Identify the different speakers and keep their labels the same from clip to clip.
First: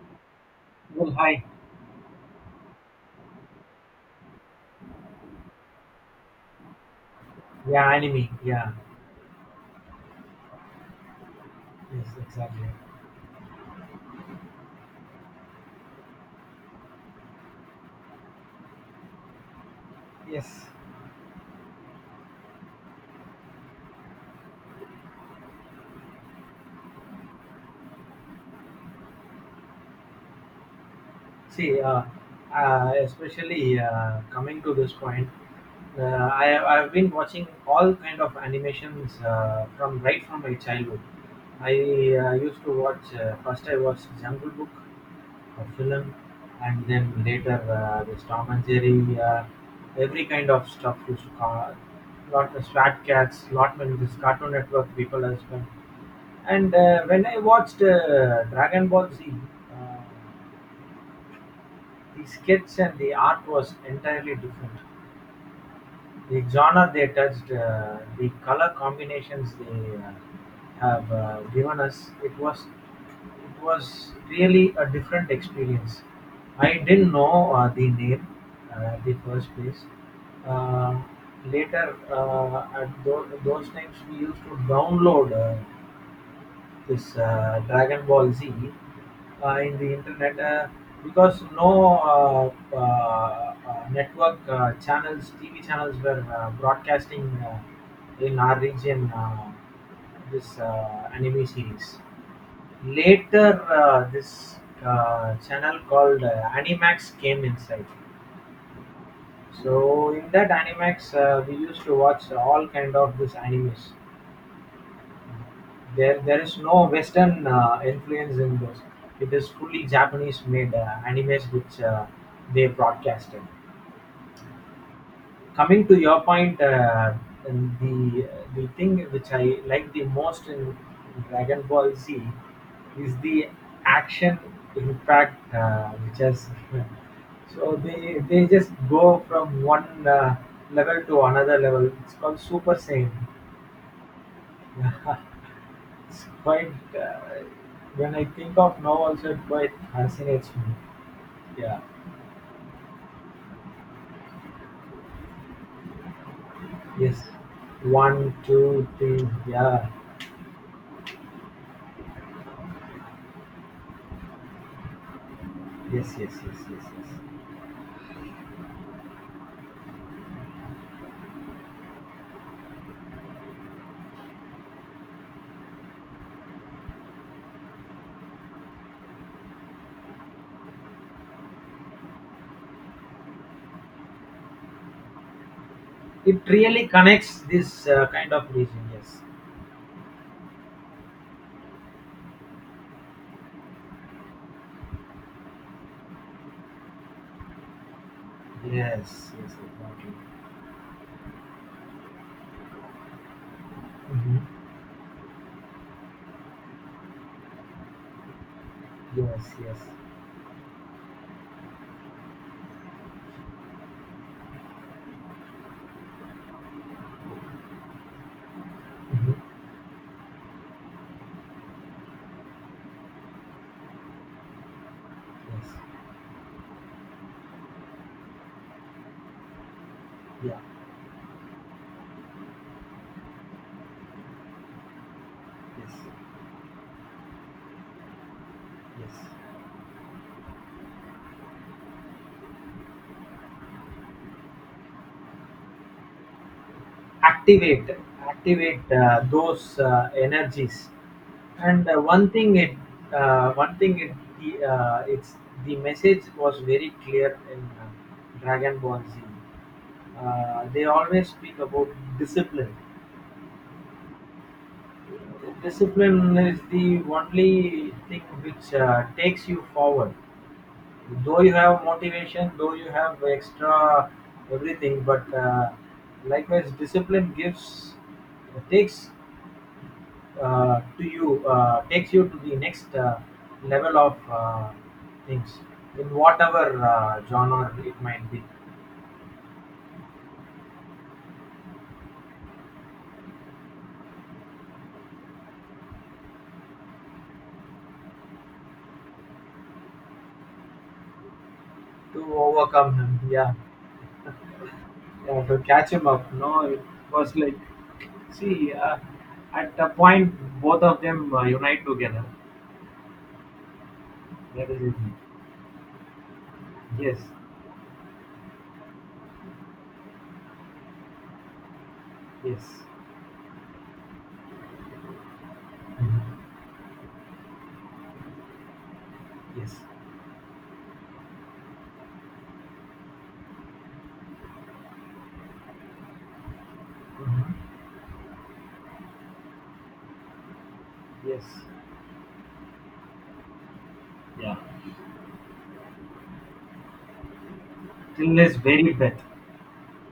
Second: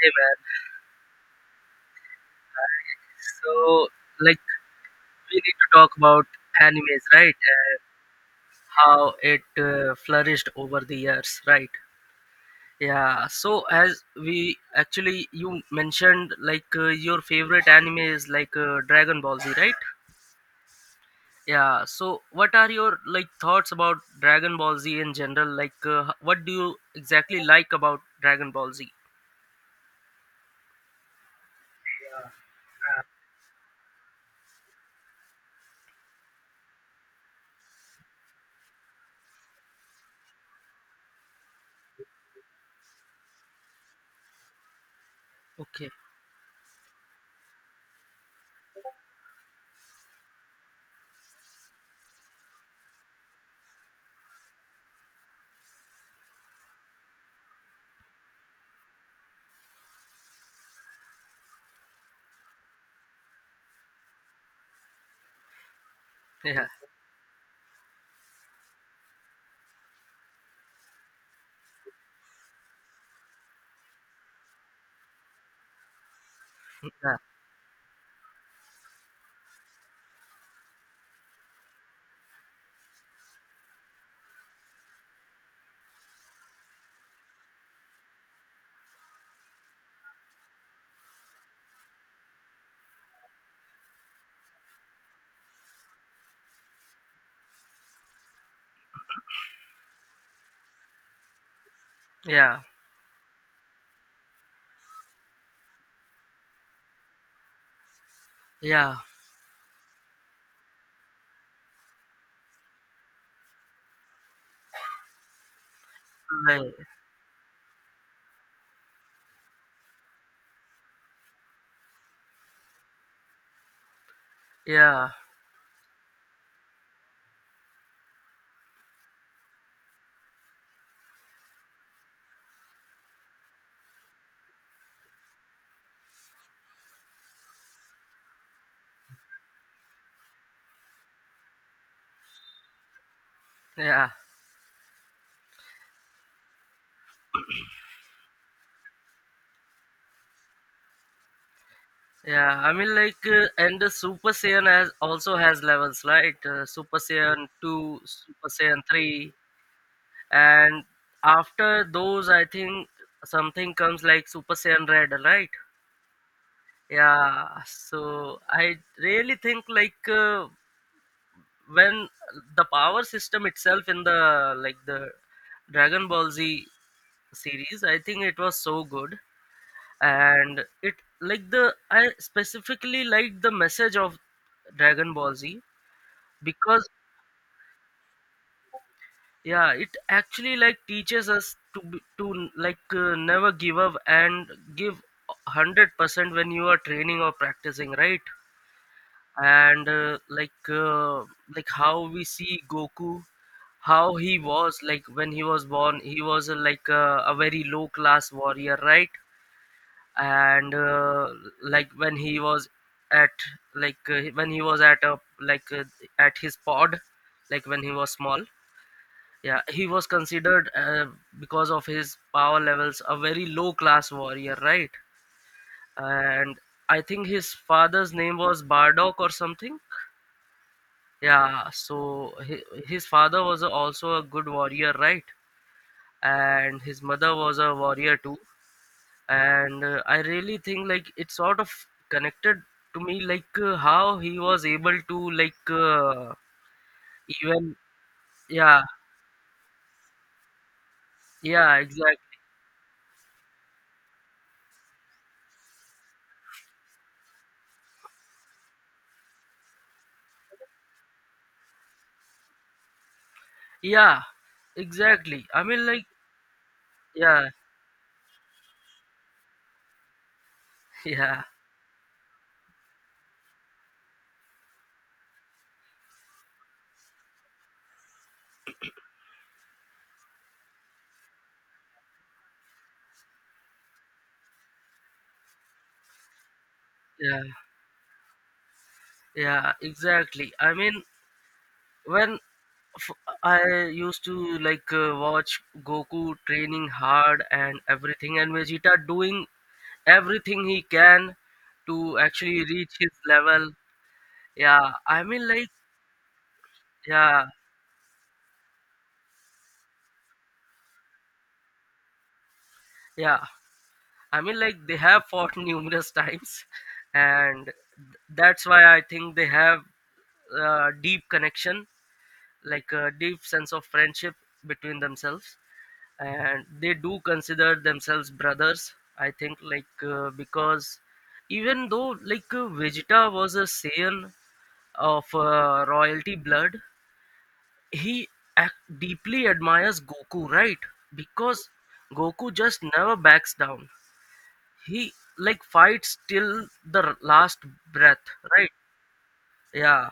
Speaker 1: Hey man,
Speaker 2: Well, hi.
Speaker 1: so like we need to talk about animes, right? And
Speaker 2: Yeah, anime. Yeah,
Speaker 1: how it flourished over the years, right?
Speaker 2: yes, exactly.
Speaker 1: Yeah. So as we actually you mentioned like your favorite anime is like Dragon Ball Z, right?
Speaker 2: Yes.
Speaker 1: Yeah. So what are your like thoughts about Dragon Ball Z in general? Like what do you exactly like about Dragon Ball Z?
Speaker 2: See, uh, Especially coming to this point, I've been watching all kind of animations from right from my childhood. I used to watch, first I watched Jungle Book, a
Speaker 1: Okay.
Speaker 2: film, and then later, this Tom and Jerry, every kind of stuff used to call lot of Swat Cats, Lotman, this Cartoon Network people as well. And when I watched Dragon Ball Z, uh, the skits and the art was entirely different, the
Speaker 1: Yeah.
Speaker 2: genre they touched, the color combinations they have given us, it was really a different experience. I didn't
Speaker 1: Yeah.
Speaker 2: know the name, the first place. Uh, Later, at those times, we used to download this Dragon Ball Z in the internet, because no, uh, uh, network channels, TV channels were broadcasting in our region this anime series.
Speaker 1: Yeah.
Speaker 2: Later, this channel called Animax came inside.
Speaker 1: Yeah.
Speaker 2: So in that Animax, we used to watch all kind of this animes, there is
Speaker 1: Like,
Speaker 2: no Western influence in this. It is fully Japanese-made animes which they broadcasted.
Speaker 1: yeah.
Speaker 2: Coming to your point, and the thing which I like the most in Dragon Ball Z is the action impact which has so they just go from one level to another level. It's called Super Saiyan.
Speaker 1: Yeah.
Speaker 2: It's quite, uh, when I think of now also it quite fascinates me. Yeah.
Speaker 1: Yeah, I mean like, and the Super Saiyan has also has levels, right? Super
Speaker 2: Yes.
Speaker 1: Saiyan two,
Speaker 2: One,
Speaker 1: Super Saiyan
Speaker 2: two, three.
Speaker 1: three,
Speaker 2: Yeah.
Speaker 1: and after those, I think something comes like Super Saiyan Red, right?
Speaker 2: Yes, yes, yes, yes, yes.
Speaker 1: Yeah. So I really think like when the power system itself in the like the Dragon Ball Z series, I think it was so good and it like the I specifically like the message of Dragon Ball Z
Speaker 2: It
Speaker 1: because
Speaker 2: really connects this kind of region. Yes.
Speaker 1: yeah it actually like teaches us to be, to like never give up and give 100% when you are training or practicing, right?
Speaker 2: Yes, yes,
Speaker 1: And
Speaker 2: exactly.
Speaker 1: like how we see Goku, how he
Speaker 2: Mm-hmm.
Speaker 1: was like when he was born he was a very low class warrior, right?
Speaker 2: Yes, yes.
Speaker 1: And like when he was at like when he was at a like at his pod, like when he was small,
Speaker 2: Mm-hmm.
Speaker 1: yeah, he was considered because of his power levels a very low class warrior, right?
Speaker 2: Yes.
Speaker 1: And I think his father's name was Bardock or something.
Speaker 2: Yeah.
Speaker 1: Yeah, so his father was also a good warrior, right?
Speaker 2: Yes.
Speaker 1: And his mother was a warrior too.
Speaker 2: Yes.
Speaker 1: And I really think like it sort of connected to me like how he was able to like even
Speaker 2: Activate,
Speaker 1: yeah
Speaker 2: activate those energies.
Speaker 1: yeah
Speaker 2: And
Speaker 1: exactly
Speaker 2: one thing it the, it's the message was very clear in Dragon Ball Z. They always speak about discipline.
Speaker 1: yeah exactly I mean like
Speaker 2: Discipline is the
Speaker 1: yeah
Speaker 2: only thing which takes you forward. Though
Speaker 1: yeah
Speaker 2: you have motivation, though you have extra everything, but likewise discipline gives takes to you takes you to the next level of things in whatever
Speaker 1: yeah
Speaker 2: genre it might be.
Speaker 1: yeah exactly I mean when f- I used to like watch Goku training hard and everything and Vegeta doing everything he can to
Speaker 2: To
Speaker 1: actually
Speaker 2: overcome
Speaker 1: reach his
Speaker 2: him, yeah,
Speaker 1: level. Yeah, I
Speaker 2: yeah,
Speaker 1: mean
Speaker 2: to
Speaker 1: like
Speaker 2: catch him up. No, it was
Speaker 1: yeah.
Speaker 2: like, see, at a point both of them unite together.
Speaker 1: Yeah, I mean,
Speaker 2: That
Speaker 1: like
Speaker 2: is it.
Speaker 1: they have fought numerous times,
Speaker 2: Yes.
Speaker 1: and that's why I think they have a deep connection,
Speaker 2: Yes.
Speaker 1: like a deep sense of friendship between themselves,
Speaker 2: Mhm.
Speaker 1: and they do consider themselves brothers. I think,
Speaker 2: Yes.
Speaker 1: like because even though like Vegeta was a Saiyan of royalty blood,
Speaker 2: Mhm.
Speaker 1: he ac- deeply admires Goku, right?
Speaker 2: Yes.
Speaker 1: Because Goku just never backs down,
Speaker 2: Yeah.
Speaker 1: he like fights till the last breath,
Speaker 2: Till his
Speaker 1: right?
Speaker 2: very breath.
Speaker 1: Yeah.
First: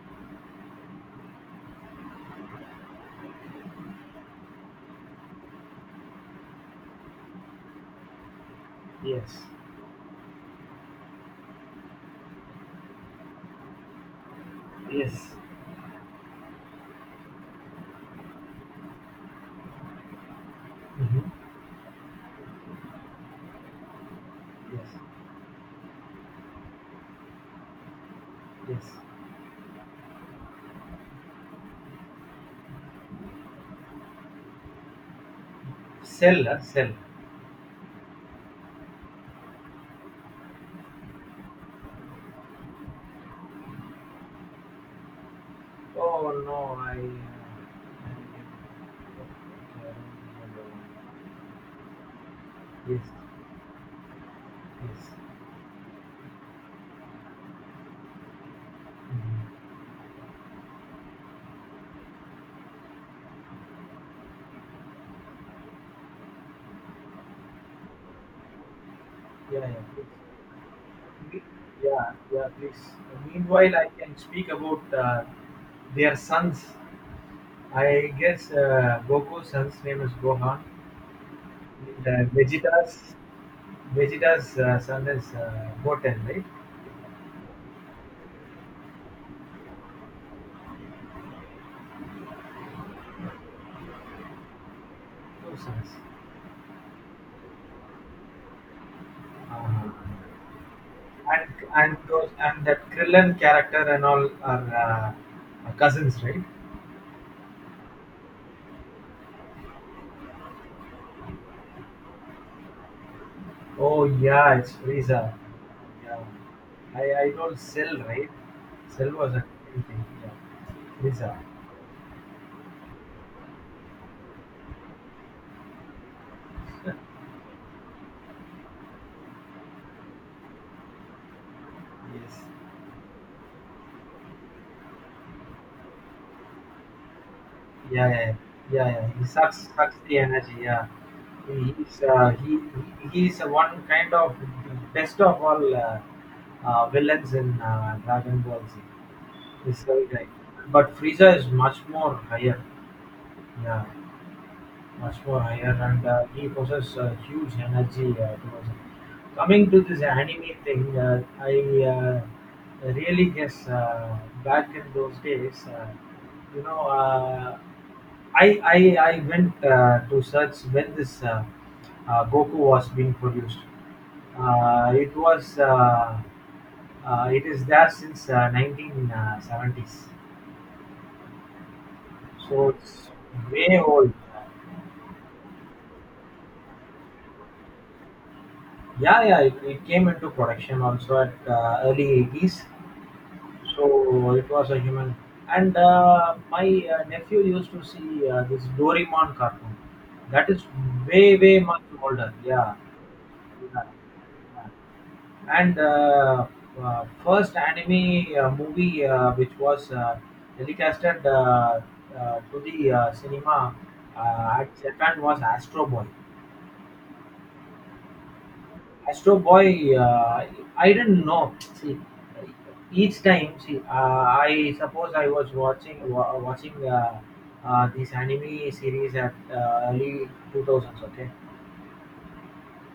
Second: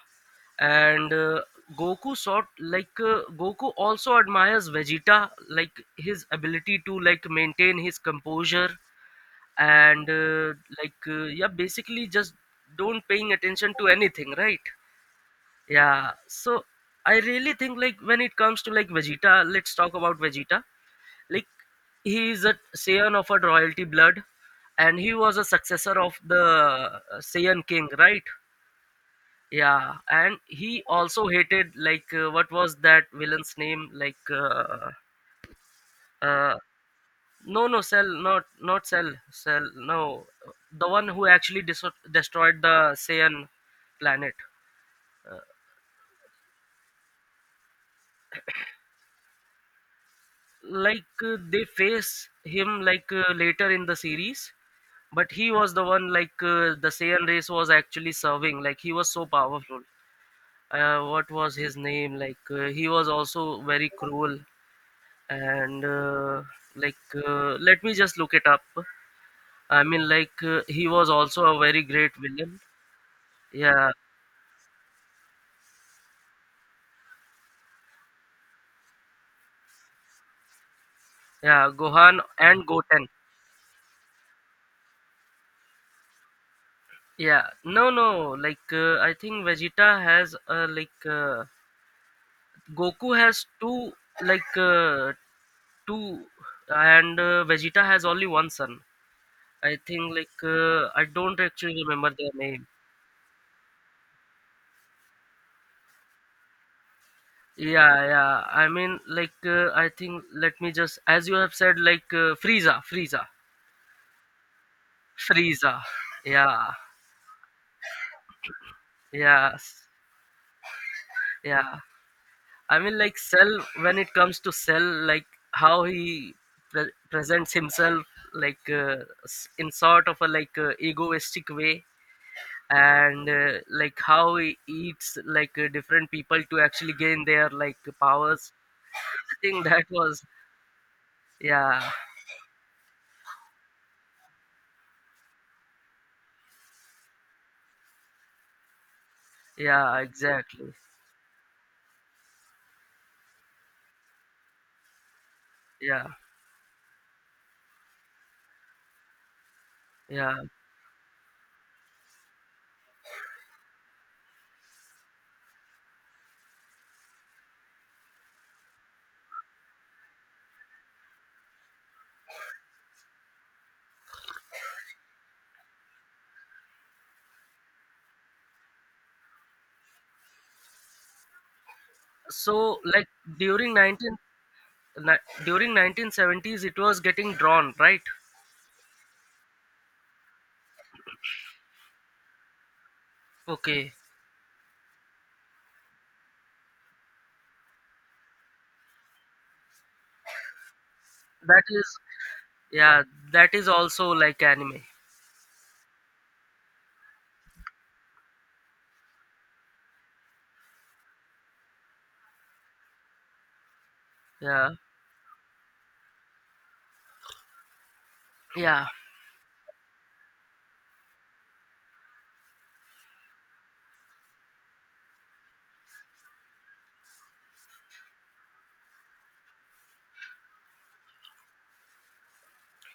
Speaker 1: And Goku also admires Vegeta like his ability to like maintain his composure
Speaker 2: Yes.
Speaker 1: and yeah basically just don't paying attention to anything, right?
Speaker 2: Yes.
Speaker 1: Yeah. So I really think like when it comes to like Vegeta, let's talk about Vegeta.
Speaker 2: Mhm.
Speaker 1: Like he is a scion of a royalty blood and
Speaker 2: Yes.
Speaker 1: he was a successor of the Saiyan king, right?
Speaker 2: Yes.
Speaker 1: Yeah. And he also hated like what was that villain's name like
Speaker 2: cell
Speaker 1: uh,
Speaker 2: uh, cell
Speaker 1: no cell, not cell, cell, no, the one who actually destroyed the Saiyan planet.
Speaker 2: Oh no, I. Okay, I don't
Speaker 1: Like
Speaker 2: remember.
Speaker 1: they face him
Speaker 2: Yes,
Speaker 1: like later in the series, but
Speaker 2: yes.
Speaker 1: he was the one like the Saiyan race was actually serving. Like he was so
Speaker 2: Mhm.
Speaker 1: powerful. What was his name? Like he was also very cruel. And like let me just look it up.
Speaker 2: Yeah, yeah.
Speaker 1: I
Speaker 2: Please.
Speaker 1: mean like he was also a very great
Speaker 2: Yeah, yeah.
Speaker 1: villain.
Speaker 2: Please. Meanwhile, I
Speaker 1: Yeah.
Speaker 2: can speak about their sons. I guess Goku's son's name is Gohan.
Speaker 1: Yeah,
Speaker 2: And
Speaker 1: Gohan
Speaker 2: uh,
Speaker 1: and Goten.
Speaker 2: Vegeta's Vegeta's uh, son is Goten, right?
Speaker 1: Yeah, no no, like I think Vegeta has a like Goku has two, like
Speaker 2: Two sons.
Speaker 1: two, and Vegeta has only one son. I
Speaker 2: Uh,
Speaker 1: think like I don't
Speaker 2: and
Speaker 1: actually
Speaker 2: and
Speaker 1: remember
Speaker 2: those,
Speaker 1: their
Speaker 2: and
Speaker 1: name.
Speaker 2: that Krillin character and all are cousins, right?
Speaker 1: Yeah, yeah. I mean like I think let me just, as you have said, like Frieza,
Speaker 2: Oh yeah, it's Frieza.
Speaker 1: Frieza.
Speaker 2: Yeah,
Speaker 1: Yeah,
Speaker 2: I don't, sell right. Cell was a
Speaker 1: yes,
Speaker 2: anything. Yeah, Frieza.
Speaker 1: yeah. I mean like Cell, when it comes to Cell, like how he presents himself like in sort of a like egoistic way,
Speaker 2: Yes.
Speaker 1: and like how he eats like different people to actually gain their like
Speaker 2: Yeah, yeah,
Speaker 1: powers.
Speaker 2: yeah, yeah. He
Speaker 1: I think
Speaker 2: sucks
Speaker 1: that
Speaker 2: sucks the
Speaker 1: was
Speaker 2: energy. Yeah, he,
Speaker 1: yeah
Speaker 2: he's uh, he he is one kind of best of all villains in Dragon Ball Z. This
Speaker 1: yeah
Speaker 2: guy.
Speaker 1: exactly.
Speaker 2: But Frieza is much more higher. Yeah, much more higher, and
Speaker 1: Yeah
Speaker 2: he possesses huge energy towards it. Coming to this
Speaker 1: yeah.
Speaker 2: anime thing, I really guess, back in those days, you know, uh, I went to search when this, Goku was being produced. Uh, it was uh, it is there since 1970s,
Speaker 1: So
Speaker 2: so
Speaker 1: like
Speaker 2: it's
Speaker 1: during
Speaker 2: way old.
Speaker 1: 19 during 1970s it was getting drawn, right?
Speaker 2: Yeah, yeah, it came into production also at early 80s.
Speaker 1: Okay,
Speaker 2: So it was a human. And my nephew used to see this Doraemon cartoon. That is way, way
Speaker 1: that
Speaker 2: much
Speaker 1: is
Speaker 2: older. Yeah.
Speaker 1: yeah, that is
Speaker 2: Yeah.
Speaker 1: also like anime.
Speaker 2: Yeah. And first anime movie which was telecasted to the cinema at
Speaker 1: Yeah
Speaker 2: Japan was Astro Boy.
Speaker 1: yeah.
Speaker 2: Astro Boy, I didn't know. See, each time, see, I suppose I was watching, this anime series at early 2000s. Okay,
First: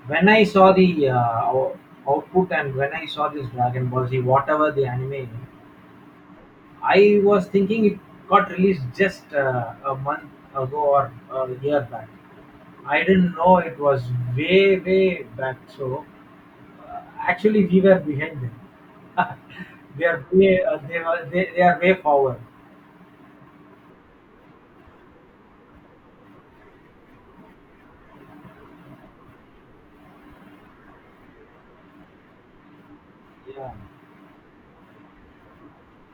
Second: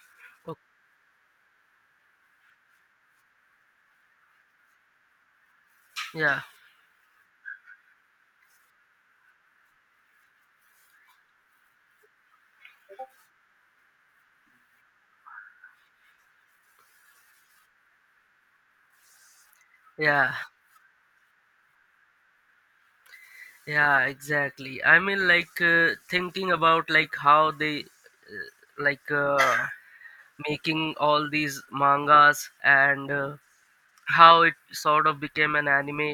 Speaker 2: when I
Speaker 1: Okay.
Speaker 2: saw the output, and when I saw this Dragon Ball Z, whatever the anime,
Speaker 1: Yeah
Speaker 2: I was thinking it got released just a month ago or a year back. I didn't know it was way, way back. So actually, we were behind them. They are
Speaker 1: yeah
Speaker 2: way, they are way forward.
Speaker 1: yeah exactly. I mean like thinking about like how they like making all these mangas and
Speaker 2: Yeah,
Speaker 1: how it sort of became an anime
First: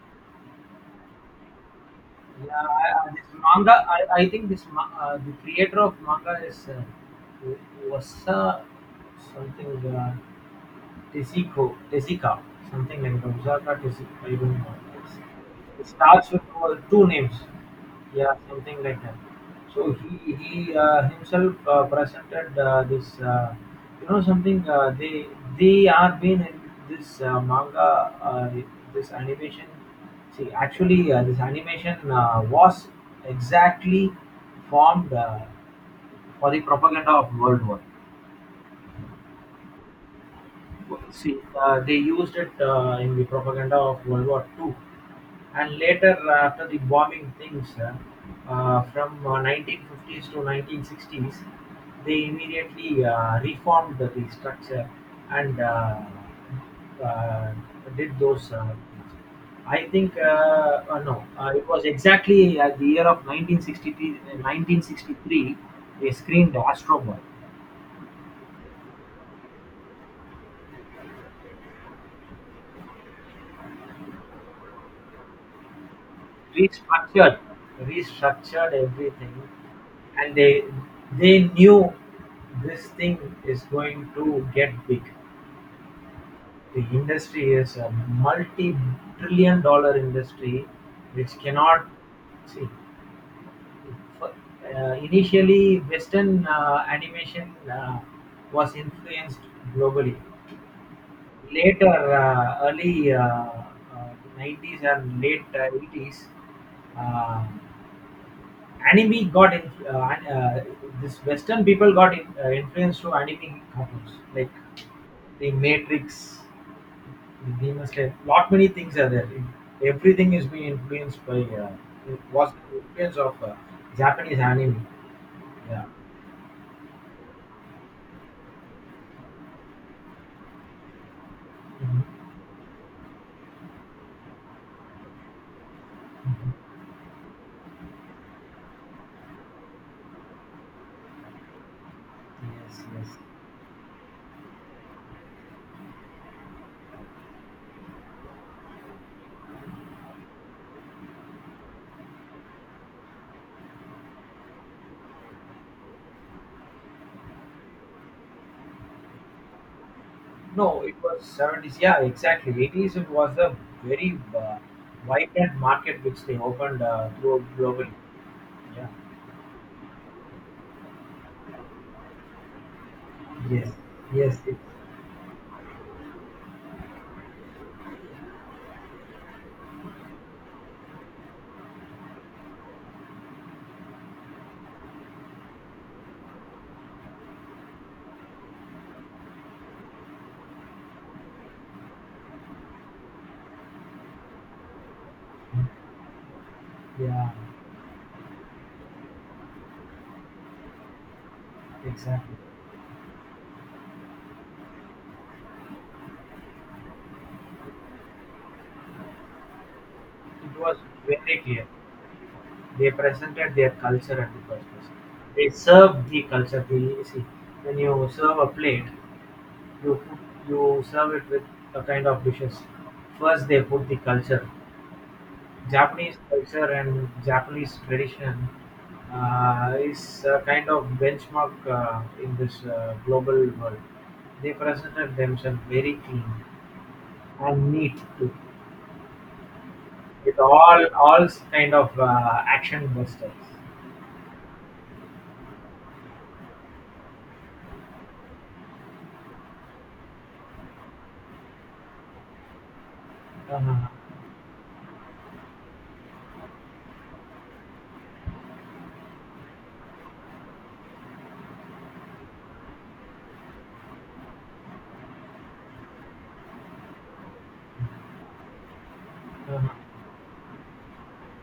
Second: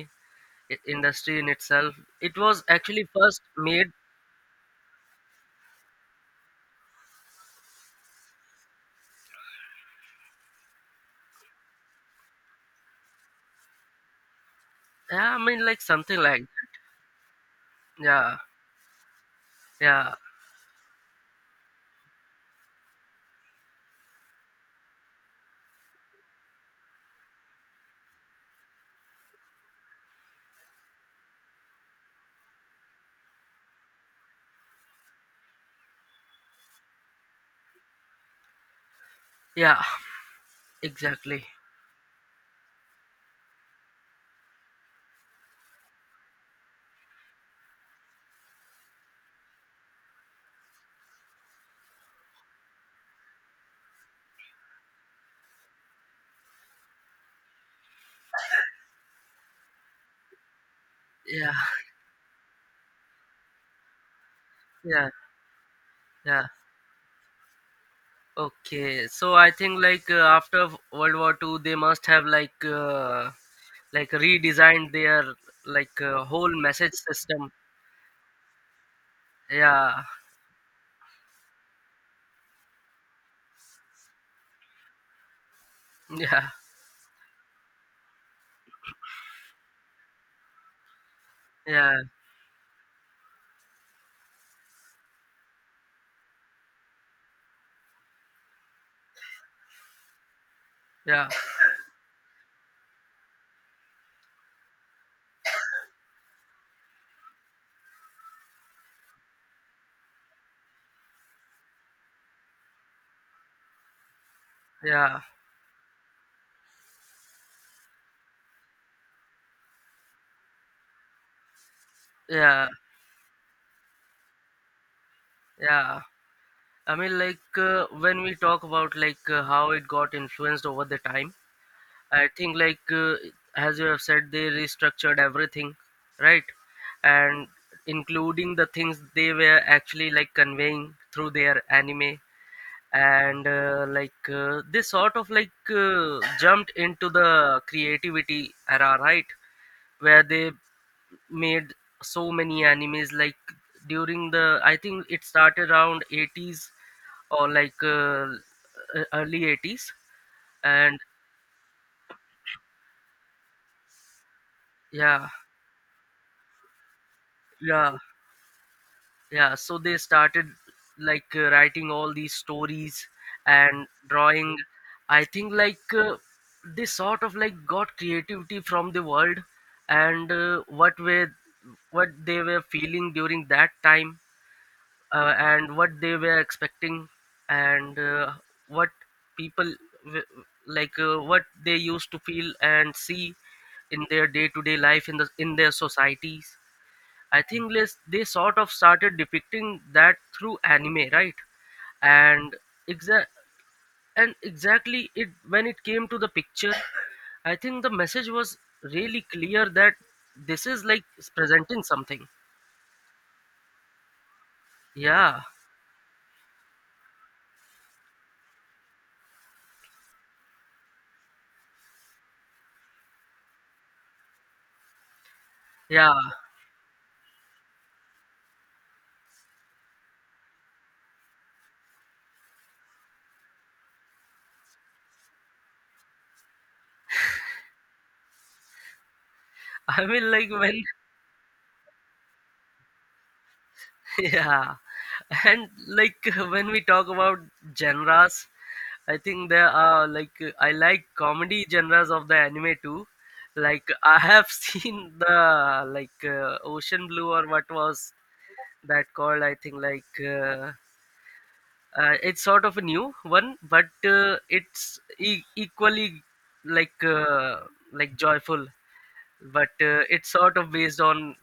Speaker 1: industry in itself, it
Speaker 2: yeah.
Speaker 1: was actually
Speaker 2: This
Speaker 1: first
Speaker 2: manga,
Speaker 1: made
Speaker 2: I think this the creator of manga is Wasa something. Tessico "Tessica", something like Gonzaga Tessica, I don't know.
Speaker 1: yeah, I mean like
Speaker 2: It
Speaker 1: something
Speaker 2: starts with
Speaker 1: like
Speaker 2: two names.
Speaker 1: that.
Speaker 2: Yeah,
Speaker 1: Yeah
Speaker 2: something like that. So
Speaker 1: yeah
Speaker 2: he himself presented this. You know something? They are been in this manga, uh, this animation. See, actually, this animation was exactly formed for the propaganda of World War.
Speaker 1: yeah
Speaker 2: See,
Speaker 1: exactly
Speaker 2: they used it in the propaganda of World War Two, and later after the bombing things, from 1950s to 1960s, they immediately reformed the structure, and uh, did those I think no,
Speaker 1: yeah
Speaker 2: it was exactly the year of 1963.
Speaker 1: yeah
Speaker 2: 1963 they
Speaker 1: yeah.
Speaker 2: screened Astro Boy.
Speaker 1: Okay, so I think like after World War Two, they must have like redesigned their like whole message
Speaker 2: Restructured,
Speaker 1: system.
Speaker 2: restructured everything,
Speaker 1: Yeah
Speaker 2: and they knew this thing is going to get big.
Speaker 1: yeah
Speaker 2: The industry is a multi-trillion-dollar industry, which cannot
Speaker 1: yeah
Speaker 2: see. Initially, Western animation uh, was influenced globally.
Speaker 1: yeah
Speaker 2: Later, early, uh, 90s and late 80s. Uh, Anime got in, this Western people got in, influenced through anime cartoons like
Speaker 1: yeah
Speaker 2: the Matrix, the Demon Slayer. Lot many things are there. Everything is being influenced by, it was
Speaker 1: yeah
Speaker 2: influence of Japanese anime. Yeah.
Speaker 1: yeah. I mean, like when we talk about like how it got influenced over the time, I
Speaker 2: Mhm.
Speaker 1: think like as you have said, they restructured everything, right? And including the things they were actually like conveying through their anime,
Speaker 2: Yes, yes.
Speaker 1: and they sort of like jumped into the creativity era, right? Where they made so many animes like during the I think it started around 80s or like early 80s
Speaker 2: No, it
Speaker 1: and
Speaker 2: was 70s. Yeah, exactly. 80s it was a very
Speaker 1: yeah
Speaker 2: vibrant market which they opened throughout globally.
Speaker 1: yeah
Speaker 2: Yeah.
Speaker 1: yeah. So they started like writing all these stories
Speaker 2: Yes.
Speaker 1: and
Speaker 2: Yes.
Speaker 1: drawing.
Speaker 2: It,
Speaker 1: I think like they sort of like got creativity from the world and what were what they were feeling during that time and what they were expecting and what people w- like what they used to feel and see in their day-to-day life in the in their societies.
Speaker 2: yeah.
Speaker 1: I think they sort of started depicting that through anime, right?
Speaker 2: Exactly.
Speaker 1: And exa- and exactly it when it came to the picture, I think the message was really clear that
Speaker 2: It
Speaker 1: this
Speaker 2: was
Speaker 1: is like
Speaker 2: very clear.
Speaker 1: presenting something.
Speaker 2: They presented their culture at the first place.
Speaker 1: Yeah
Speaker 2: They served the culture. They, see, when you serve a plate, you put, you serve it with a kind of dishes. First, they put the culture.
Speaker 1: yeah.
Speaker 2: Japanese culture and Japanese tradition is a kind of benchmark in this global world. They presented themselves very clean and neat too,
Speaker 1: I mean
Speaker 2: with
Speaker 1: like
Speaker 2: all
Speaker 1: when
Speaker 2: all kind of action busters.
Speaker 1: yeah. And like when we talk about genres, I think there are like I like comedy genres of the anime too.
Speaker 2: Uh-huh,
Speaker 1: Like I have seen the like Ocean Blue, or what was that called? I think like it's sort of a new one, but it's equally like uh, like joyful. But
Speaker 2: uh-huh.
Speaker 1: it's sort of based on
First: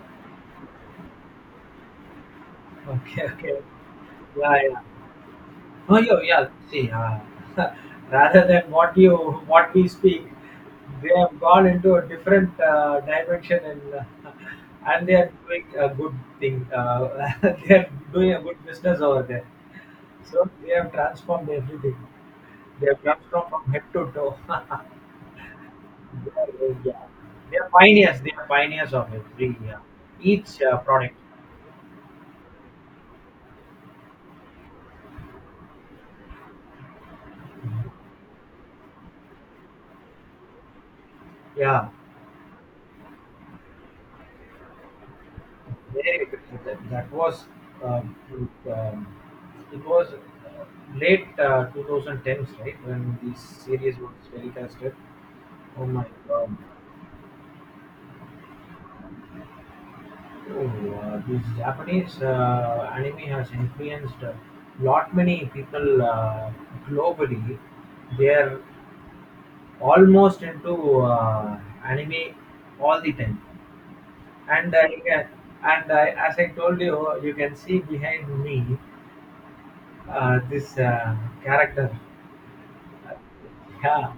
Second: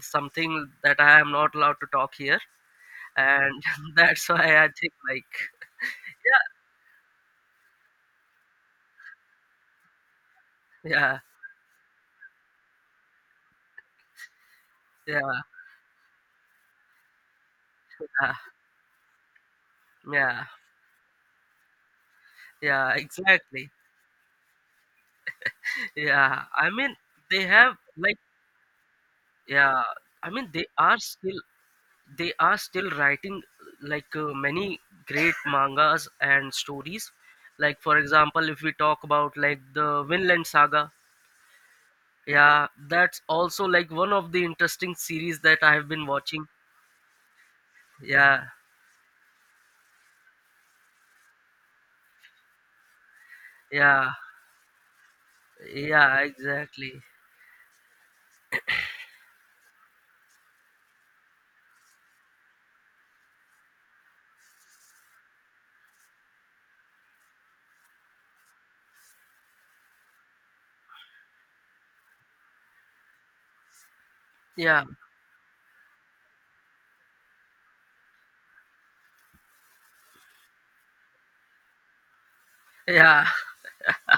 Speaker 1: something that I am not allowed to talk here.
Speaker 2: Okay, okay.
Speaker 1: And that's why
Speaker 2: Yeah,
Speaker 1: I
Speaker 2: yeah.
Speaker 1: think like
Speaker 2: No, you, yeah. See, rather than what you, what we speak, they
Speaker 1: yeah,
Speaker 2: have gone into a different dimension, and and they
Speaker 1: yeah,
Speaker 2: are
Speaker 1: yeah,
Speaker 2: doing a good thing. They are doing
Speaker 1: yeah,
Speaker 2: a good business over there.
Speaker 1: yeah,
Speaker 2: So they have transformed everything. They
Speaker 1: yeah,
Speaker 2: have transformed from
Speaker 1: exactly.
Speaker 2: head to toe. They
Speaker 1: Yeah. I
Speaker 2: are,
Speaker 1: mean
Speaker 2: yeah.
Speaker 1: they
Speaker 2: They are
Speaker 1: have like
Speaker 2: pioneers. They are pioneers of every
Speaker 1: yeah, I mean
Speaker 2: each
Speaker 1: they are
Speaker 2: product.
Speaker 1: still, they are still writing like many great mangas and stories. Like for example, if we talk about like the Vinland Saga,
Speaker 2: Yeah.
Speaker 1: yeah, that's also like one of the interesting series that I have been
Speaker 2: Very good.
Speaker 1: watching.
Speaker 2: That was um,
Speaker 1: Yeah,
Speaker 2: um, it was late 2010s, right? When this series
Speaker 1: yeah,
Speaker 2: was telecasted. Oh my
Speaker 1: yeah,
Speaker 2: God!
Speaker 1: exactly.
Speaker 2: Oh, this Japanese anime has influenced a lot many people globally. They are almost into anime all the time, and
Speaker 1: Yeah,
Speaker 2: yeah, and I, as I told you, you can see behind me this character.
Speaker 1: yeah.
Speaker 2: Yeah,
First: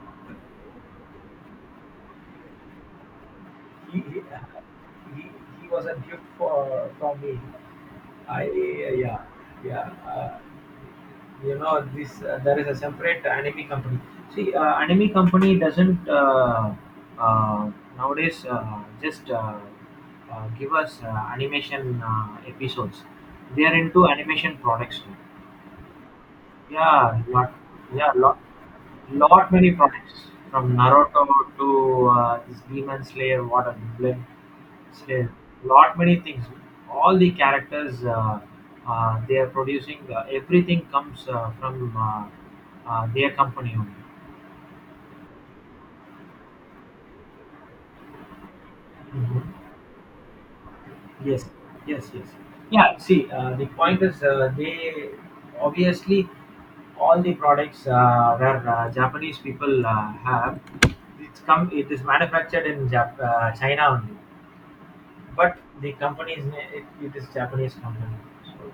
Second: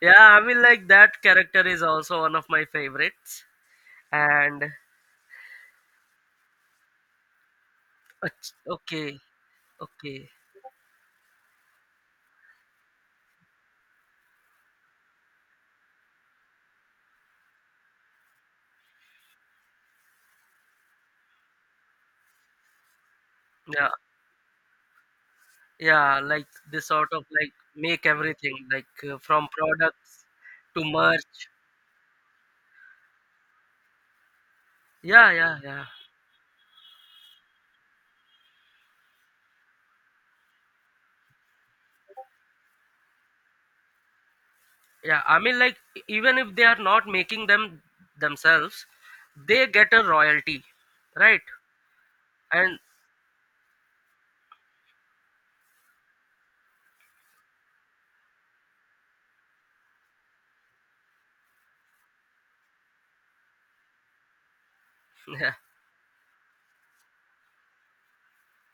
Speaker 1: Yeah, I mean, like that character is also one of my favorites.
Speaker 2: he he,
Speaker 1: And
Speaker 2: he, he was a gift for me. I,
Speaker 1: okay,
Speaker 2: yeah, yeah.
Speaker 1: okay,
Speaker 2: You know this, there is a separate anime company. See, anime company doesn't, uh, nowadays just give us animation episodes. They are
Speaker 1: yeah,
Speaker 2: into animation products too.
Speaker 1: yeah, like this sort
Speaker 2: Yeah,
Speaker 1: of like make
Speaker 2: yeah, lot,
Speaker 1: everything like from
Speaker 2: lot many
Speaker 1: products
Speaker 2: products from
Speaker 1: to
Speaker 2: Naruto
Speaker 1: merch.
Speaker 2: to this Demon Slayer, what a Blade
Speaker 1: Yeah,
Speaker 2: Slayer,
Speaker 1: yeah, yeah,
Speaker 2: lot many things. All the characters, they are producing, everything comes from their company only.
Speaker 1: yeah. I mean, like even if they are not making them themselves,
Speaker 2: Mhm.
Speaker 1: they get a royalty, right?
Speaker 2: Yes, yes, yes.
Speaker 1: And
Speaker 2: Yeah, see, the point is, they obviously all the products where Japanese people have, it's come, it is manufactured in China only, but the it, it is Japanese company. So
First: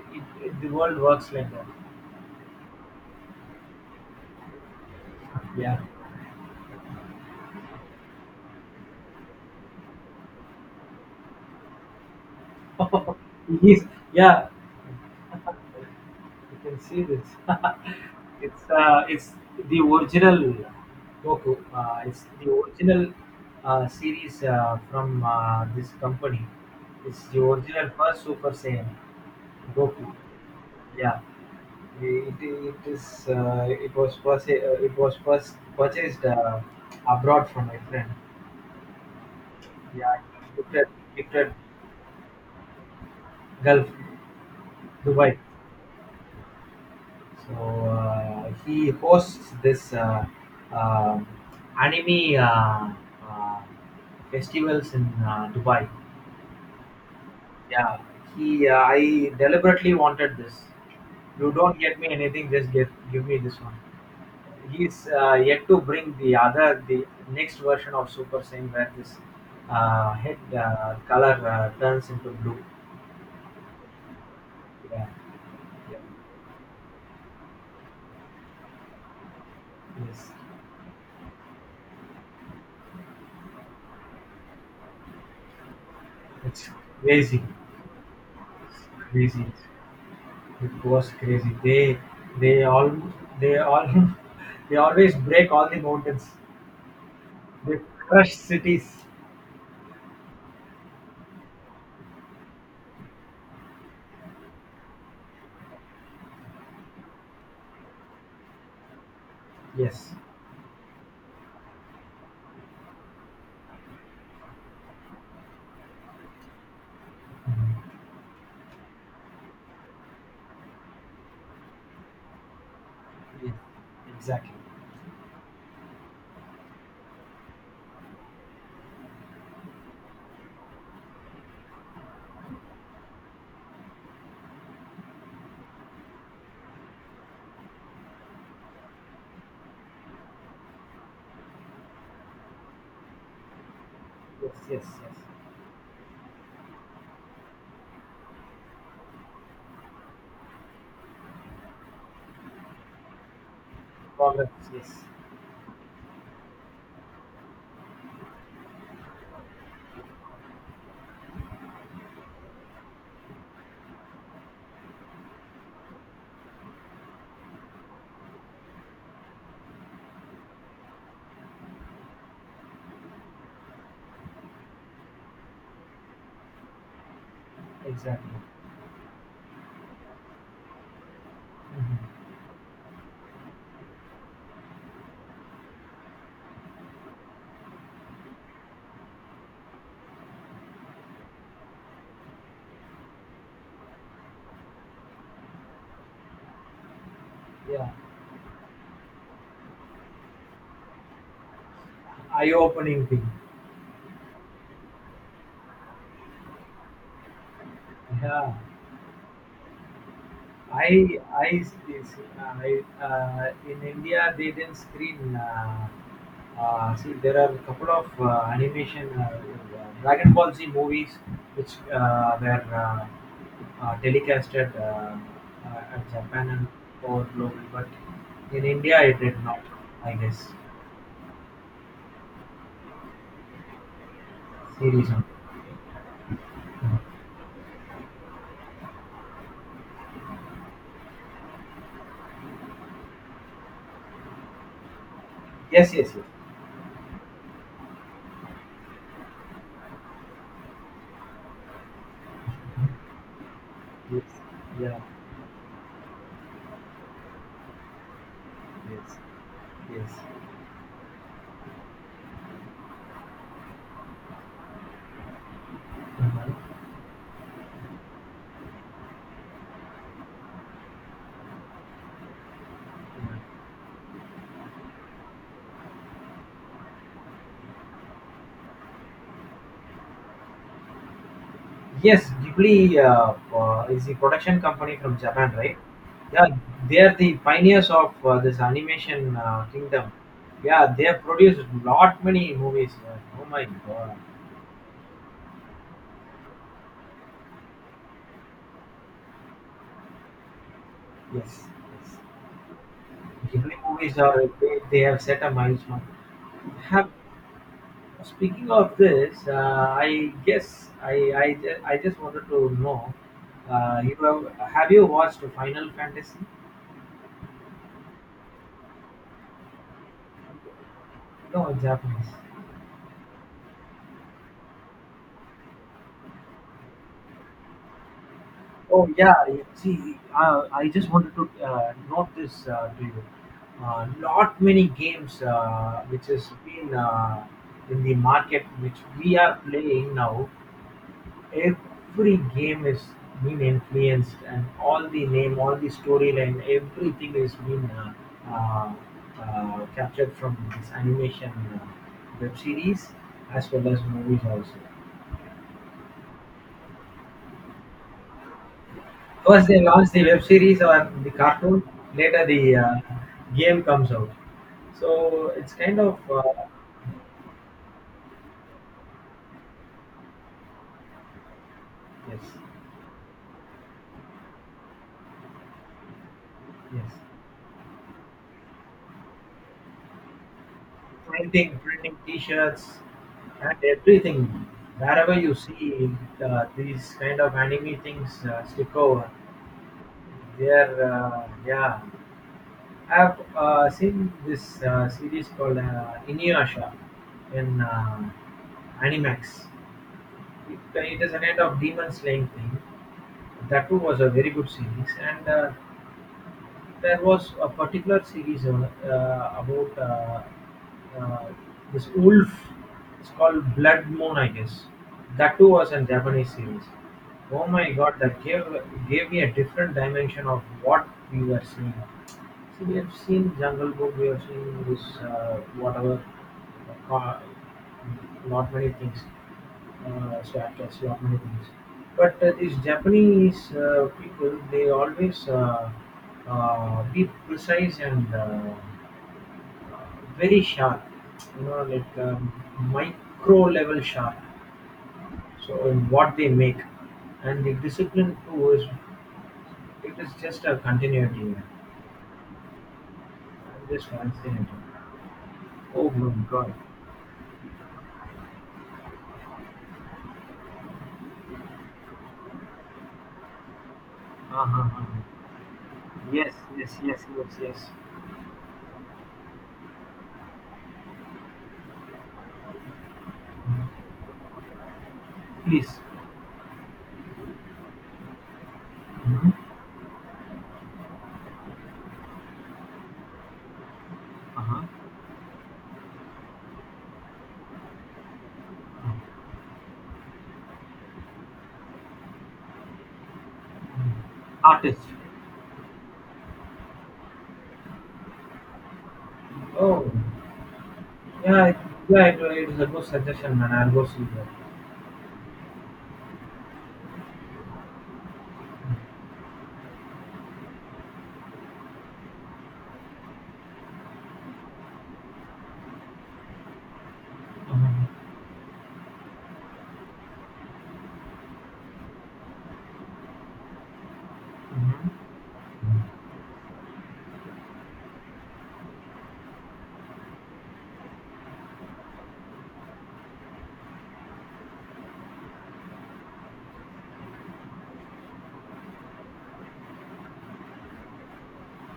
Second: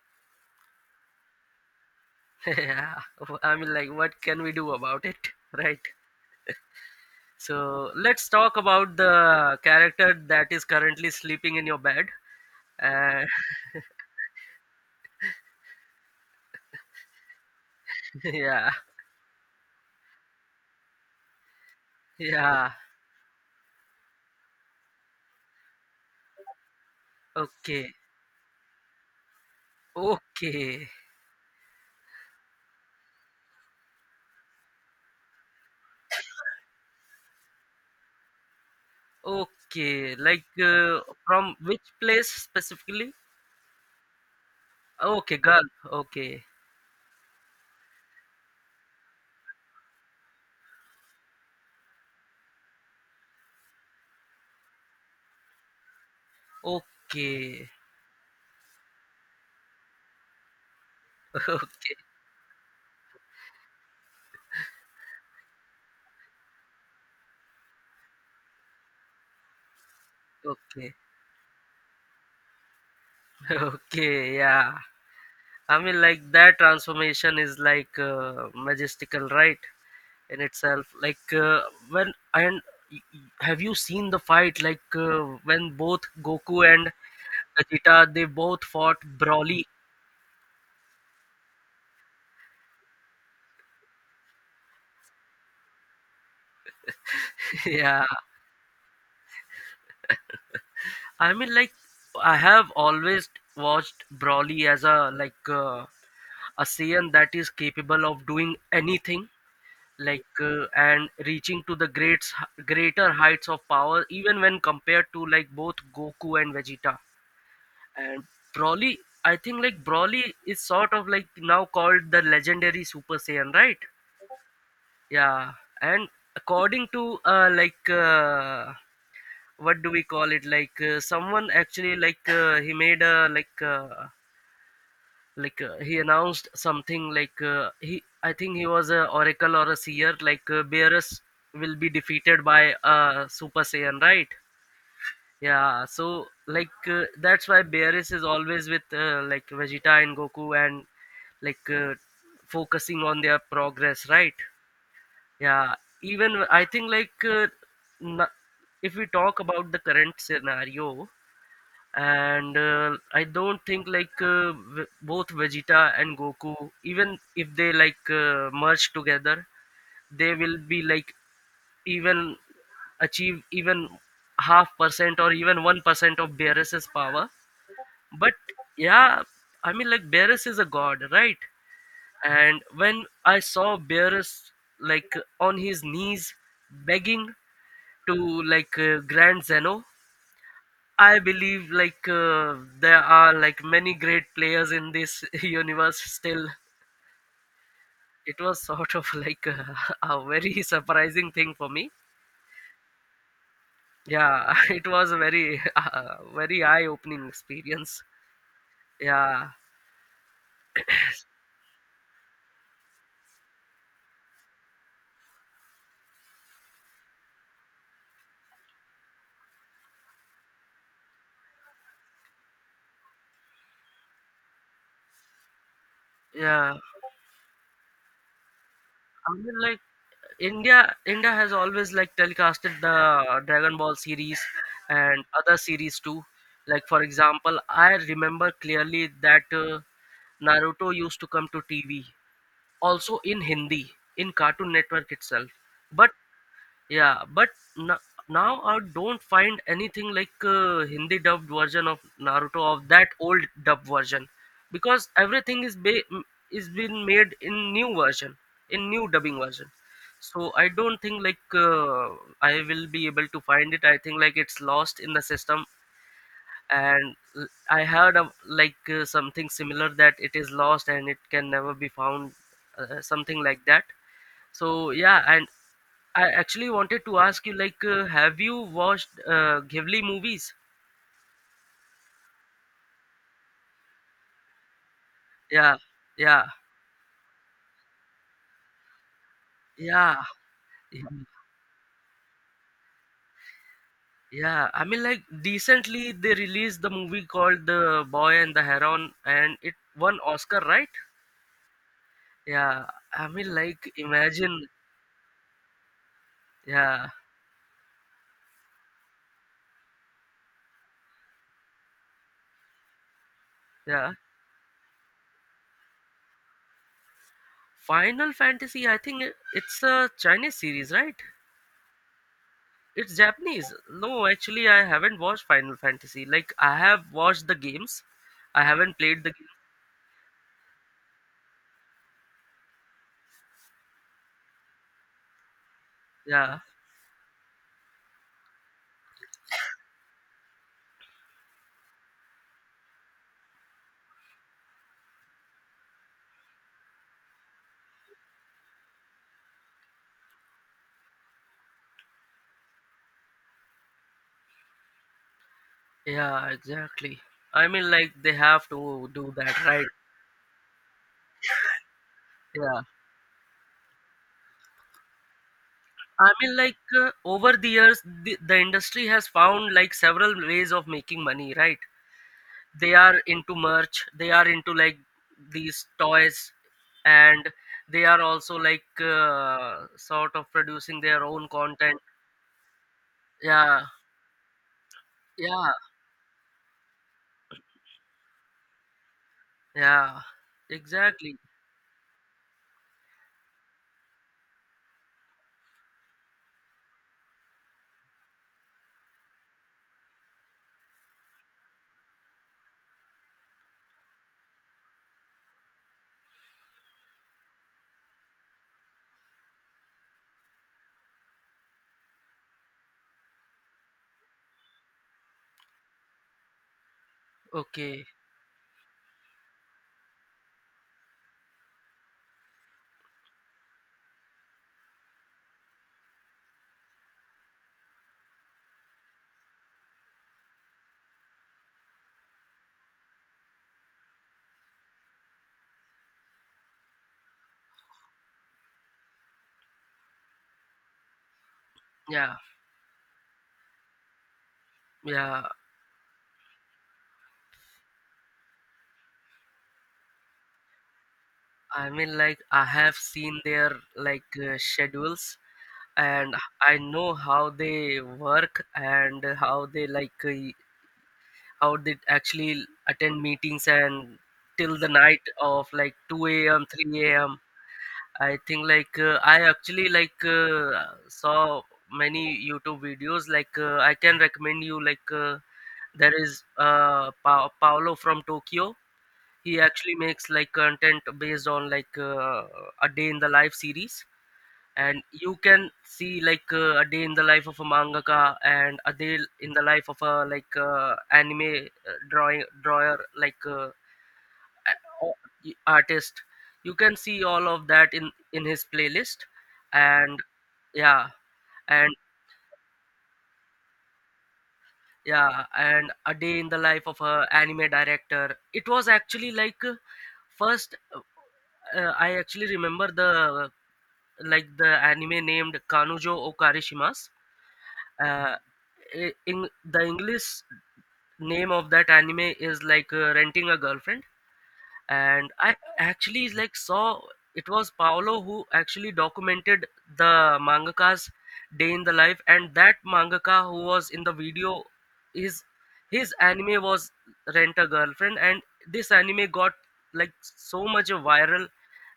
Speaker 2: the world works like that.
Speaker 1: yeah, I mean, like what can we do about it,
Speaker 2: Yeah,
Speaker 1: right? So let's talk about the character that is currently sleeping in your bed. Uh,
Speaker 2: yes, yeah. You can see this,
Speaker 1: yeah,
Speaker 2: it's the original Goku. It's the
Speaker 1: yeah.
Speaker 2: original series from this company. It's the original
Speaker 1: Okay,
Speaker 2: first Super Saiyan Goku.
Speaker 1: okay,
Speaker 2: Yeah, it is. It was purchased. It was first purchased abroad from my friend.
Speaker 1: okay.
Speaker 2: Yeah,
Speaker 1: Like
Speaker 2: gifted, gifted.
Speaker 1: from which place specifically?
Speaker 2: Gulf.
Speaker 1: Okay,
Speaker 2: Dubai.
Speaker 1: girl. Okay,
Speaker 2: So he hosts this, um anime uh, uh, festivals in Dubai.
Speaker 1: okay,
Speaker 2: Yeah, he. I deliberately wanted this. You don't
Speaker 1: okay,
Speaker 2: get me anything. Just get give me this one. He's yet to bring the other, the next version of Super Saiyan where this head
Speaker 1: okay,
Speaker 2: color turns into blue.
Speaker 1: okay. Yeah.
Speaker 2: Yeah,
Speaker 1: I
Speaker 2: yeah.
Speaker 1: mean, like that transformation is like majestical, right?
Speaker 2: Yes,
Speaker 1: In itself, like when and have you seen the fight? Like when both Goku
Speaker 2: it's
Speaker 1: and
Speaker 2: crazy,
Speaker 1: Vegeta, they both fought
Speaker 2: crazy.
Speaker 1: Broly.
Speaker 2: It was crazy. They all they all they always break all the mountains. They
Speaker 1: Yeah,
Speaker 2: crush cities.
Speaker 1: I mean, like I have always watched Broly as a like a Saiyan that is capable of doing anything,
Speaker 2: Yes.
Speaker 1: like and reaching to the greats greater heights of power even when compared to like both Goku and Vegeta.
Speaker 2: Mhm.
Speaker 1: And Broly, I think like Broly is sort of like now called the Legendary Super
Speaker 2: Yes.
Speaker 1: Saiyan, right?
Speaker 2: Exactly.
Speaker 1: Yeah. And according to what do we call it, like someone actually like he made a like he announced something like he I think he was a oracle or a seer, like Beerus will be defeated by Super Saiyan, right?
Speaker 2: Yes. Yes. Yes.
Speaker 1: Yeah. So like that's why Beerus is always with like Vegeta and Goku and like focusing on their progress, right?
Speaker 2: Progress. Yes.
Speaker 1: Yeah. Even I think like na- if we talk about the current scenario, and I don't think like both Vegeta and Goku, even if they like merge together, they will be like even achieve even half percent or even 1% of Beerus's power. But
Speaker 2: Exactly.
Speaker 1: yeah, I mean like Beerus is a god, right?
Speaker 2: Mhm.
Speaker 1: And when I saw Beerus like on his knees begging to like Grand Zeno, I believe like there are like many great players in this universe still.
Speaker 2: Yeah.
Speaker 1: It was sort of like a, a very surprising thing for me.
Speaker 2: Eye-opening thing.
Speaker 1: Yeah, it was a very very eye-opening experience.
Speaker 2: Yeah.
Speaker 1: Yeah,
Speaker 2: I see, I in India they didn't screen. See, there are a couple of animation Dragon Ball Z movies which were telecasted at Japan and
Speaker 1: yeah.
Speaker 2: all global, but in India it
Speaker 1: I
Speaker 2: did
Speaker 1: mean,
Speaker 2: not.
Speaker 1: like,
Speaker 2: I guess
Speaker 1: India has always, like, telecasted the Dragon Ball series
Speaker 2: series.
Speaker 1: and other series too. Like, for example, I remember clearly that Naruto used to come to TV also in Hindi, in Cartoon Network itself.
Speaker 2: Yes, yes,
Speaker 1: But
Speaker 2: yes,
Speaker 1: yeah, but n- now I don't find anything like Hindi dubbed version of Naruto, of that old dub
Speaker 2: yes,
Speaker 1: version,
Speaker 2: yeah,
Speaker 1: because everything is been made in new version, in new
Speaker 2: yes,
Speaker 1: dubbing version.
Speaker 2: yes.
Speaker 1: So I don't think like, I will be able to find it. I think, like, it's lost in the system,
Speaker 2: uh
Speaker 1: and I heard of, like, something similar, that it is lost and it can never be found, something like that. So yeah, and I actually wanted to ask you, like, have you watched Ghibli movies?
Speaker 2: Yes, Ghibli is the production company from Japan,
Speaker 1: Yeah,
Speaker 2: right?
Speaker 1: yeah,
Speaker 2: Yeah, they are the pioneers of this animation kingdom.
Speaker 1: yeah,
Speaker 2: Yeah, they
Speaker 1: yeah,
Speaker 2: have produced lot many movies. Oh my god!
Speaker 1: yeah. I mean, like, recently they released the movie called The Boy and the Heron, and it won Oscar, right?
Speaker 2: Yes, yes.
Speaker 1: Yeah, I mean,
Speaker 2: Ghibli
Speaker 1: like,
Speaker 2: movies are
Speaker 1: imagine.
Speaker 2: they have set a milestone.
Speaker 1: Yeah,
Speaker 2: Have speaking of this, I guess I just wanted to know.
Speaker 1: yeah.
Speaker 2: You have you watched Final Fantasy?
Speaker 1: Final Fantasy, I think it's a Chinese series, right?
Speaker 2: No, Japanese.
Speaker 1: It's Japanese. No, actually, I haven't watched Final Fantasy. Like, I have watched the games. I haven't
Speaker 2: Oh
Speaker 1: played the
Speaker 2: yeah,
Speaker 1: game.
Speaker 2: yeah. See, I just wanted to note this to you. Not many games which has
Speaker 1: Yeah,
Speaker 2: been in the market which we are playing now. Every game is been influenced, and all the name, all the storyline, everything is been uh, captured from this animation web series as well as movies also.
Speaker 1: yeah, exactly. I mean, like, they have to do that,
Speaker 2: First, they
Speaker 1: right?
Speaker 2: launch the web series or the cartoon. Later, the
Speaker 1: Yeah.
Speaker 2: game comes out. So it's kind of
Speaker 1: I mean, like, over the years, the industry has found, like, several ways of making money, right?
Speaker 2: yes,
Speaker 1: They are into merch, they are into, like, these toys,
Speaker 2: yes,
Speaker 1: and they are also, like, sort of producing their own
Speaker 2: printing,
Speaker 1: content.
Speaker 2: printing T-shirts and
Speaker 1: Yeah,
Speaker 2: everything. Wherever you
Speaker 1: yeah,
Speaker 2: see these kind of anime things stick over,
Speaker 1: yeah,
Speaker 2: they're
Speaker 1: exactly.
Speaker 2: yeah. I've seen this series called Inuyasha in Animax. It is a kind of demon slaying thing. That too was a very good series, and there was a particular series about uh, this wolf. It's called Blood Moon, I guess. That too was a Japanese series. Oh my
Speaker 1: Okay.
Speaker 2: God, that gave me a different dimension of what we were seeing. See, we have seen Jungle Book, we have seen this whatever, uh, not many things so I many things. But these Japanese people, they always be precise and uh, very sharp. You know,
Speaker 1: Yeah,
Speaker 2: micro level sharp.
Speaker 1: yeah.
Speaker 2: So in what they make, and the discipline too is it is just a continuity.
Speaker 1: I mean, like, I have seen their,
Speaker 2: I'm just
Speaker 1: like,
Speaker 2: fascinated.
Speaker 1: schedules,
Speaker 2: Oh
Speaker 1: and
Speaker 2: my
Speaker 1: I
Speaker 2: God.
Speaker 1: know how they work, and how they how they actually attend meetings and till the
Speaker 2: Uh-huh.
Speaker 1: night of, like, 2
Speaker 2: Yes,
Speaker 1: a.m,
Speaker 2: yes,
Speaker 1: 3
Speaker 2: yes,
Speaker 1: a.m.
Speaker 2: yes, yes.
Speaker 1: I think, like, I actually, like, saw many YouTube videos. Like, I can recommend you, like,
Speaker 2: Please.
Speaker 1: there is Paolo from Tokyo.
Speaker 2: Mhm.
Speaker 1: He actually makes, like, content based on, like, a day in the life series,
Speaker 2: Uh-huh.
Speaker 1: and you can see, like, a day in the life of a mangaka, and a day in the life of a, like, anime drawing drawer,
Speaker 2: Artist.
Speaker 1: artist. You can see all of that in his playlist.
Speaker 2: Oh.
Speaker 1: And yeah.
Speaker 2: Yeah, I-
Speaker 1: And
Speaker 2: yeah, it's a good suggestion, man. I'll go see that.
Speaker 1: yeah, and a day in the life of a anime director. It was actually like first, I actually remember, the like, the anime named Kanujo Okarishimas, uh, in the English name of that anime is, like, Renting a Girlfriend.
Speaker 2: Mm-hmm.
Speaker 1: And I actually, like, saw, it was Paolo who actually documented the mangaka's day in the life. And that mangaka who was in the video, his his anime was Rent a Girlfriend. And this anime got, like, so much viral,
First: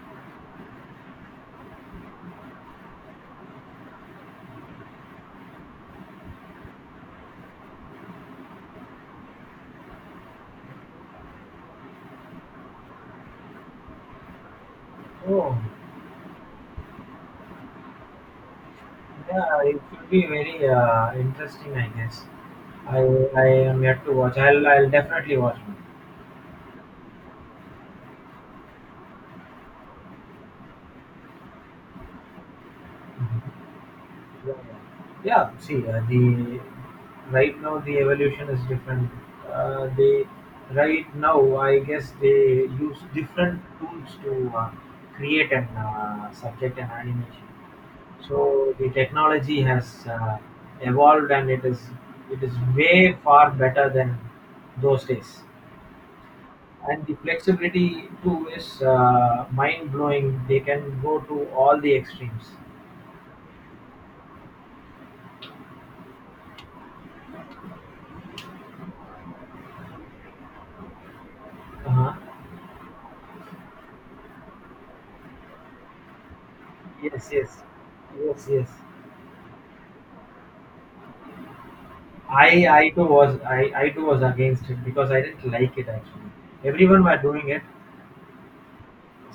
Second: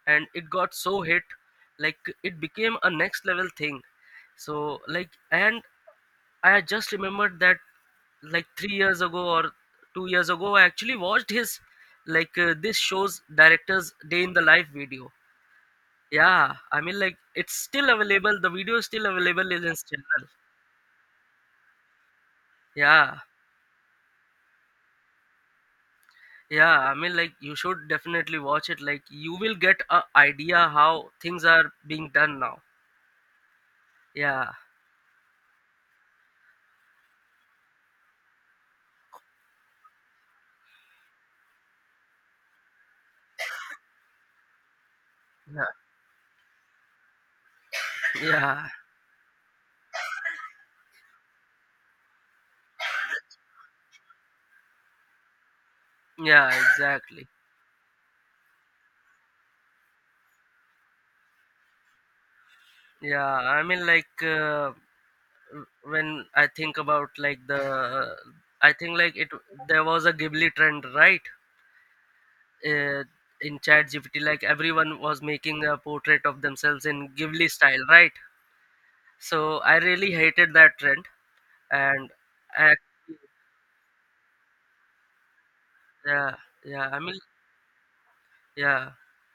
Speaker 1: and it got so hit, like, it became a next level thing. So, like, and I just remembered that, like, 3 years ago or 2 years ago, I actually watched his, like, this show's director's day in the life video.
Speaker 2: Oh,
Speaker 1: Yeah, I mean, like, it's still available, the video is still available
Speaker 2: yeah,
Speaker 1: in
Speaker 2: it
Speaker 1: his
Speaker 2: should be
Speaker 1: channel.
Speaker 2: very interesting, I guess. I
Speaker 1: Yeah.
Speaker 2: I am yet to watch. I'll definitely watch.
Speaker 1: Yeah, I mean, like, you should definitely watch it, like, you will get a idea how things are being done now.
Speaker 2: Mhm.
Speaker 1: Yeah.
Speaker 2: Yeah, yeah. Yeah, see, the right now the evolution is different. They Right now, I guess they use different tools to create an
Speaker 1: Yeah,
Speaker 2: subject and animation.
Speaker 1: yeah.
Speaker 2: So the technology has evolved, and it is way far better than those days.
Speaker 1: Yeah,
Speaker 2: And the
Speaker 1: exactly.
Speaker 2: flexibility too is mind blowing. They can go to all the extremes.
Speaker 1: Yeah, I mean, like, when I think about, like, the, I think, like, it, there was a Ghibli trend, right?
Speaker 2: Uh-huh.
Speaker 1: uh, in chat gpt like, everyone was making a portrait of themselves in
Speaker 2: Yes,
Speaker 1: Ghibli
Speaker 2: yes,
Speaker 1: style, right?
Speaker 2: yes, yes.
Speaker 1: So I really hated that trend. And I,
Speaker 2: I too was against it because I didn't like it actually.
Speaker 1: yeah. Yeah, I
Speaker 2: Everyone were
Speaker 1: mean.
Speaker 2: doing it.
Speaker 1: Yeah,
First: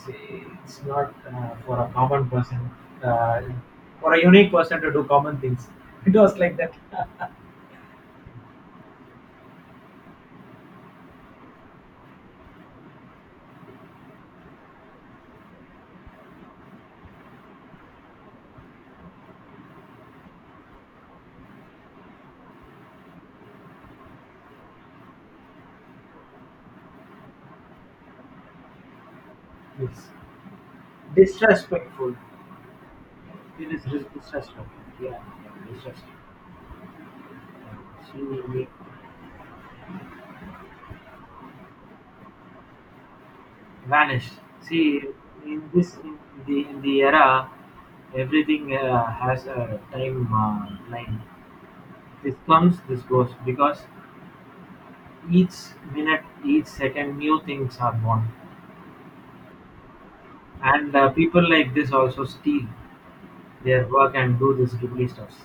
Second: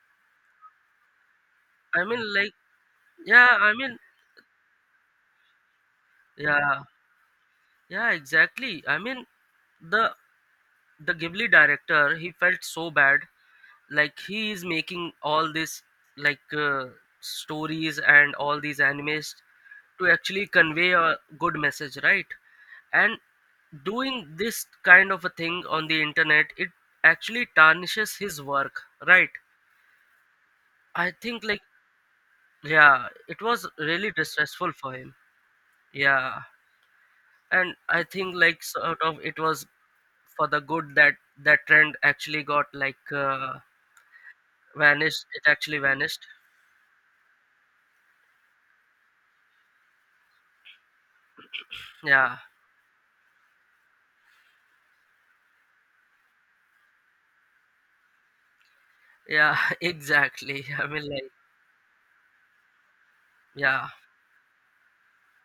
Speaker 2: It's not for a
Speaker 1: I mean,
Speaker 2: common
Speaker 1: like.
Speaker 2: person, uh,
Speaker 1: Yeah, I mean.
Speaker 2: for a unique person to do common things. It was like that.
Speaker 1: Yeah, yeah, exactly. I mean, the the Ghibli director, he felt so bad, like, he is making all this, like, stories and all these animes to actually convey a good message, right? And doing this kind of a thing on the internet, it actually tarnishes his work, right?
Speaker 2: It's
Speaker 1: I think, like,
Speaker 2: disrespectful.
Speaker 1: yeah, it was
Speaker 2: It is
Speaker 1: really
Speaker 2: disrespectful.
Speaker 1: distressful for
Speaker 2: Yeah,
Speaker 1: him.
Speaker 2: yeah, disrespectful.
Speaker 1: Yeah. And I think, like,
Speaker 2: She
Speaker 1: sort of it was for the good that that trend actually got, like,
Speaker 2: vanished. See,
Speaker 1: vanished. It
Speaker 2: in
Speaker 1: actually
Speaker 2: this
Speaker 1: vanished.
Speaker 2: in the era, everything has a time line. This
Speaker 1: Yeah.
Speaker 2: comes, this goes, because each minute, each second, new things are born,
Speaker 1: Yeah, exactly, I
Speaker 2: and
Speaker 1: mean, like.
Speaker 2: people like this also steal their
Speaker 1: Yeah,
Speaker 2: work and do this ghibli stuffs.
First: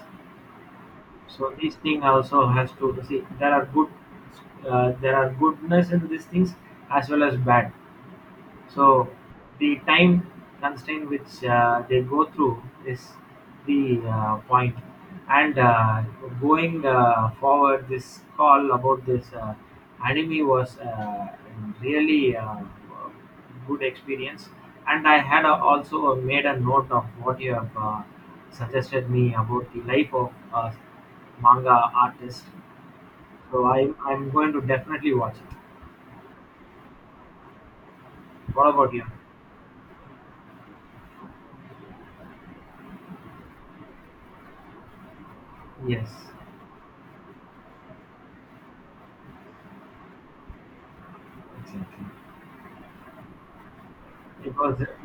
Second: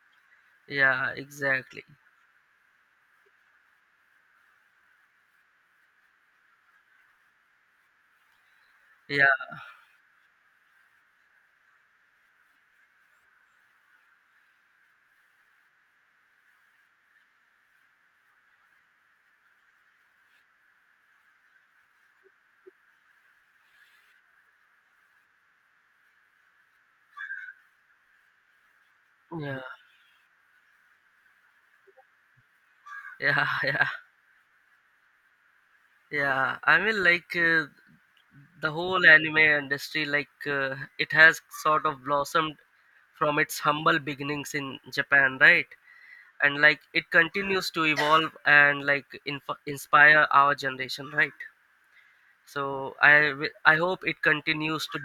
Speaker 1: yeah,
Speaker 2: So these
Speaker 1: exactly.
Speaker 2: thing also has to see there are good there are goodness in these things as well as bad so
Speaker 1: Yeah.
Speaker 2: the time constraint which they go through is the point. And going forward, this call about this anime was really good experience. And I had also made a note of what you have suggested me
Speaker 1: Yeah,
Speaker 2: about the life of a manga artist.
Speaker 1: yeah,
Speaker 2: So
Speaker 1: yeah.
Speaker 2: I'm going to definitely watch it.
Speaker 1: Yeah, I mean, like,
Speaker 2: What
Speaker 1: the
Speaker 2: about
Speaker 1: whole
Speaker 2: you?
Speaker 1: anime industry, like, it has sort of blossomed from its humble beginnings in Japan, right?
Speaker 2: Yes,
Speaker 1: And, like, it continues to evolve and, like, inspire our generation, right?
Speaker 2: exactly.
Speaker 1: So I I hope it
Speaker 2: It
Speaker 1: continues
Speaker 2: was
Speaker 1: to